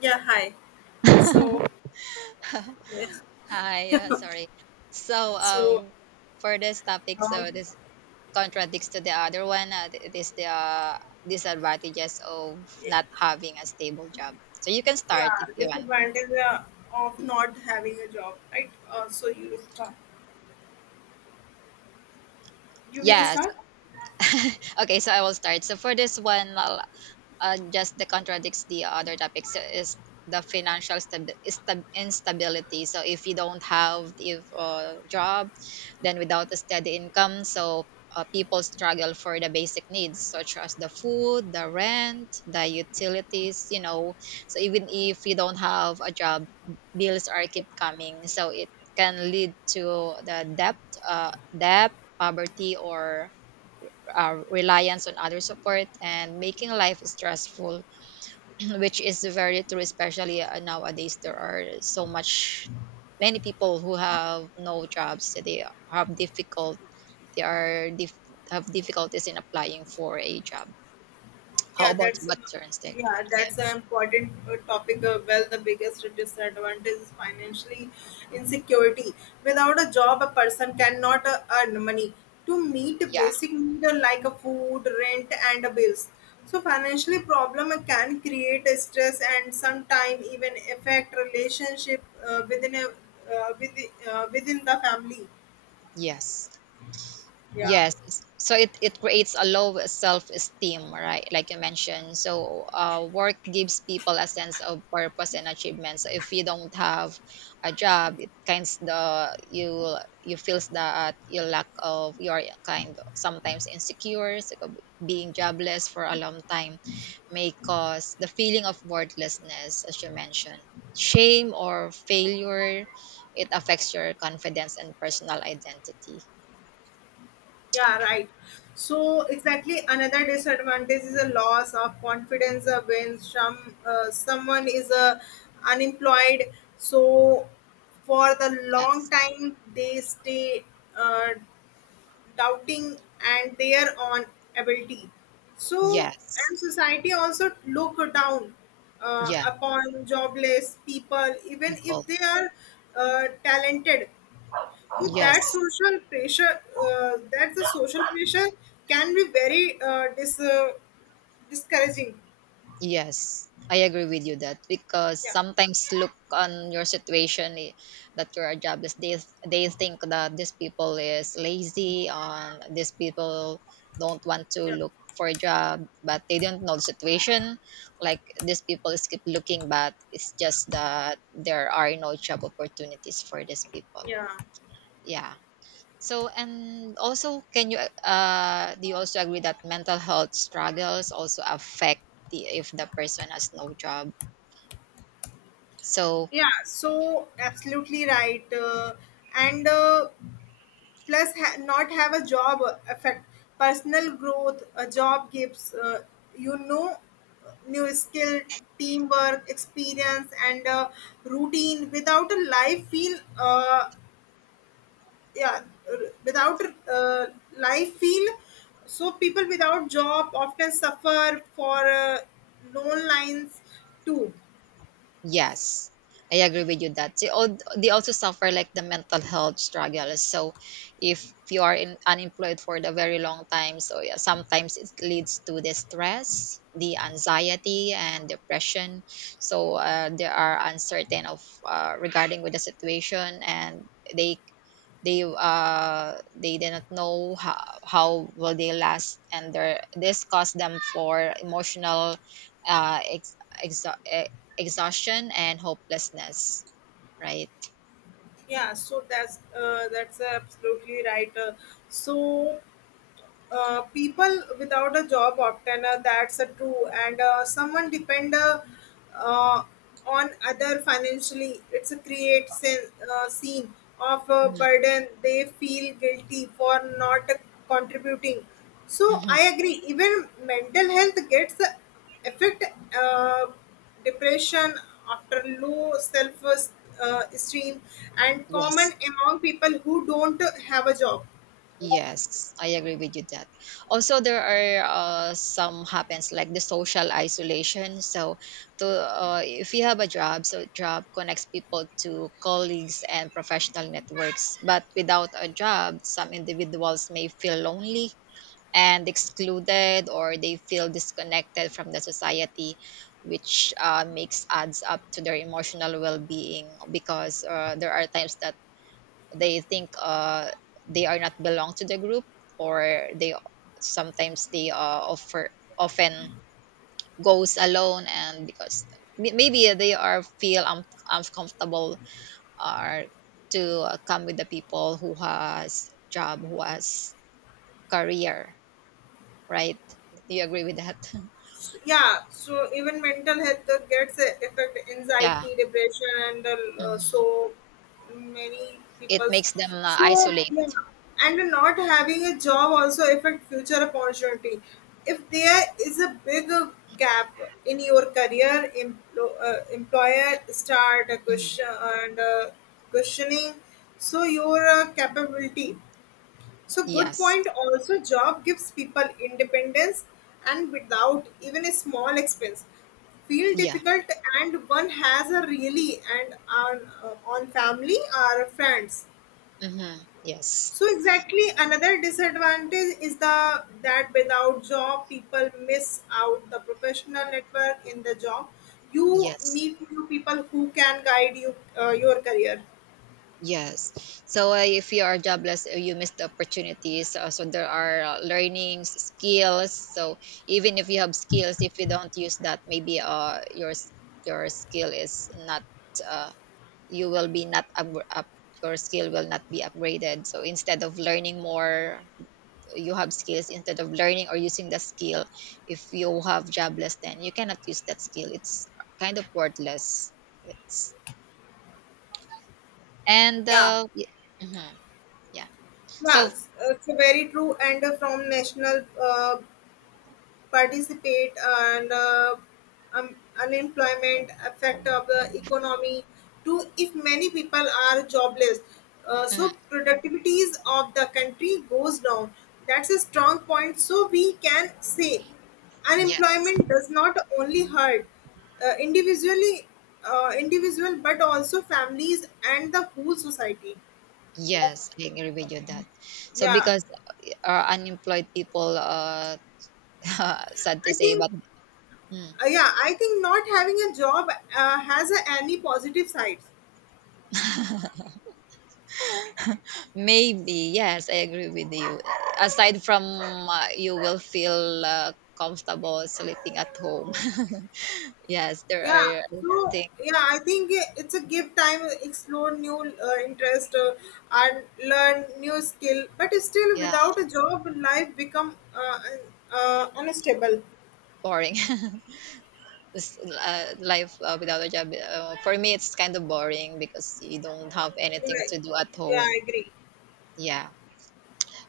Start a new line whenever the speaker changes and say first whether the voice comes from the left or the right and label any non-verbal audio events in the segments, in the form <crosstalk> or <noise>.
left: Yeah, hi. So,
right: <laughs>
left: Yeah.
right: Hi, sorry. So,
left: so
right: uh, for this topic,
left: um,
right: this contradicts to the other one. It is the disadvantages of not having a stable job. So you can start
left: yeah,
right: if you want.
left: disadvantage of not having a job, right? So you start. You will
right: Yeah.
left: start.
right: <laughs> Okay, so I will start. So for this one, just that contradicts the other topics is the financial instability. So if you don't have if job, then without a steady income, so people struggle for the basic needs such as the food, the rent, the utilities. So even if you don't have a job, bills are keep coming. So it can lead to the debt, uh, debt, poverty, or reliance on other support and making life stressful, <clears throat> which is very true, especially nowadays there are so much many people who have no jobs. They have difficult they are dif- have difficulties in applying for a job. How
left: Yeah,
right: about
left: that's
right: what turns yeah
left: yeah, that's an important topic. Well, the biggest disadvantage is financially insecurity. Without a job, a person cannot earn money to meet
right: yeah
left: basic needs like a food, rent, and bills. So, financially problem can create stress and sometimes even affect relationship within the family.
right: yes
left: Yeah.
right: Yes, s- so it creates a low self-esteem, right? Like you mentioned. So work gives people a sense of purpose and achievement. So if you don't have a job, it kinds the you feels that you lack of your kind, sometimes insecure, so being jobless for a long time may cause the feeling of worthlessness, as you mentioned. Shame or failure, it affects your confidence and personal identity.
left: Yeah, right. So exactly another disadvantage is a loss of confidence when someone is unemployed. So for the long
right: Yes.
left: time they stay uh, doubting and their own ability. So
right: Yes.
left: and society also look down
right: Yeah,
left: upon jobless people even
right: people.
left: if they are talented with
right: Yes.
left: that social pressure, that the social pressure can be very discouraging.
right: Yes, I agree with you that, because
left: Yeah.
right: sometimes look on your situation, that you are jobless. They think that these people is lazy, on these people don't want to
left: Yeah.
right: look for a job, but they don't know the situation. Like these people is keep looking, but it's just that there are no job opportunities for these people.
left: Yeah.
right: Yeah. So, and also, can you, do you also agree that mental health struggles also affect the, if the person has no job? So,
left: Yeah, so absolutely right. And plus, not have a job affect personal growth. A job gives you know new skill, teamwork, experience, and routine. Without a life, feel. Yeah r- without uh, life feel, so people without job often suffer for loan lines too.
right: yes, I agree with you that they, all, they also suffer like the mental health struggles. So if you are in, unemployed for the very long time, so yeah, sometimes it leads to the stress, the anxiety and depression. So they are uncertain of regarding with the situation, and they they did not know how will they last, and their this caused them for emotional uh ex, ex, exhaustion and hopelessness, right?
left: Yeah so that's absolutely right. So People without a job often that's a true, and someone depend uh, on other financially. It's a scene of a
right: Mhm.
left: burden. They feel guilty for not contributing, so
right: Mhm.
left: I agree even mental health gets affect uh, depression, after low self esteem, and
right: Yes.
left: common among people who don't have a job.
right: Yes, I agree with you that. Also, there are some happens like the social isolation. So, to if you have a job, so job connects people to colleagues and professional networks. But without a job, some individuals may feel lonely and excluded, or they feel disconnected from the society, which makes adds up to their emotional well-being, because there are times that they think they are not belong to the group, or they sometimes they offer often goes alone, and because maybe they are feel uncomfortable or to come with the people who has job, who has career, right? Do you agree with that?
left: S- yeah so even mental health gets affect
right: Yeah,
left: anxiety, depression, and uh,
right: mhm.
left: so many
right: It
left: people's.
right: makes them,
left: So
right: isolate.
left: yeah, and not having a job also affect future opportunity. If there is a big gap in your career, employer start a
right: Mhm.
left: question and questioning, your capability. So good
right: Yes.
left: point. Also, job gives people independence, and without even a small expense. Feel
right: Yeah.
left: difficult, and one has a really and on family or friends.
right: Mhm. Yes.
left: So exactly another disadvantage is the that without job people miss out the professional network in the job. You
right: Yes.
left: meet new people who can guide you your career.
right: Yes. So, if you are jobless, you miss the opportunities. So there are, learnings, skills. So even if you have skills, if you don't use that, maybe, your skill is not, uh, you will be not up, up, your skill will not be upgraded. So instead of learning more, you have skills, instead of learning or using the skill, if you have jobless then you cannot use that skill. It's kind of worthless. It's and
left: Yeah.
right: y- mhm, yeah. So
left: Yes, it's very true. And from national participate and unemployment effect of the economy to. If many people are jobless, uh,
right: mm,
left: so productivities of the country goes down. That's a strong point, so we can say
right: yes.
left: unemployment does not only hurt uh, individually individual, but also families and the whole society.
right: Yes, I agree with you that. So
left: Yeah,
right: because unemployed people <laughs> sad
left: I
right: to say
left: think
right: but mm,
left: not having a job has a, any positive sides.
right: maybe yes, I agree with you. Aside from you will feel comfortable sleeping at home. <laughs> Yes, there
left: Yeah,
right: are, I
left: so
right: think.
left: yeah, I think it's a give time explore new interest, and learn new skill, but still
right: Yeah,
left: without a job life become unstable.
right: boring. <laughs> This, life without a job, for me, it's kind of boring because you don't have anything
left: Yeah,
right: to do at
left: yeah, I
right: home.
left: agree.
right: Yeah.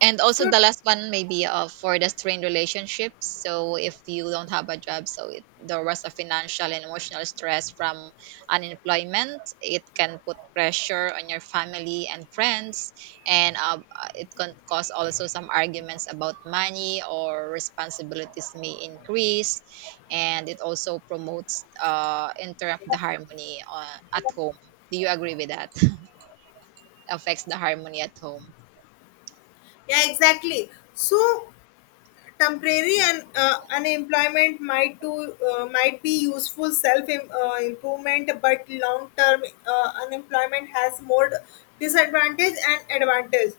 right: And also
left: So
right: the last one maybe for the strained relationships. So if you don't have a job, so it, there was a financial and emotional stress from unemployment. It can put pressure on your family and friends, and it can cause also some arguments about money or responsibilities may increase, and it also promotes interrupt the harmony at home. Do you agree with that? <laughs> Affects the harmony at home.
left: yeah, exactly, so temporary and unemployment might to might be useful self improvement, but long term unemployment has more disadvantage and advantage.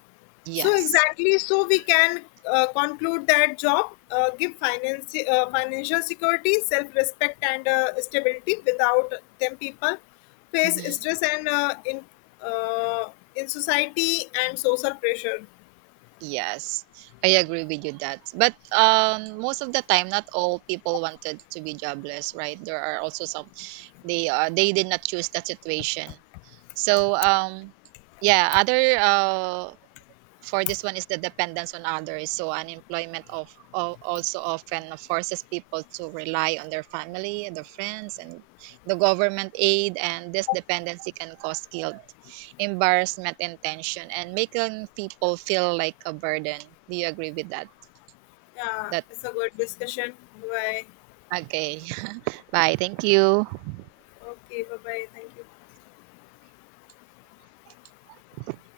left: So
right: Yes.
left: exactly, so we can conclude that job give finance financial security, self respect, and stability. Without them, people face
right: Mhm.
left: stress and uh, in society and social pressure.
right: Yes, I agree with you that. But most of the time, not all people wanted to be jobless, right? There are also some, they did not choose that situation. So yeah, other for this one is the dependence on others. So unemployment of also often forces people to rely on their family and their friends and the government aid, and this dependency can cause guilt, embarrassment and tension, and making people feel like a burden. Do you agree with that
left: Yeah,
right: that
left: it's a good discussion. Bye.
right: Okay. <laughs> Bye, thank you.
left: Okay, bye bye. Thank you.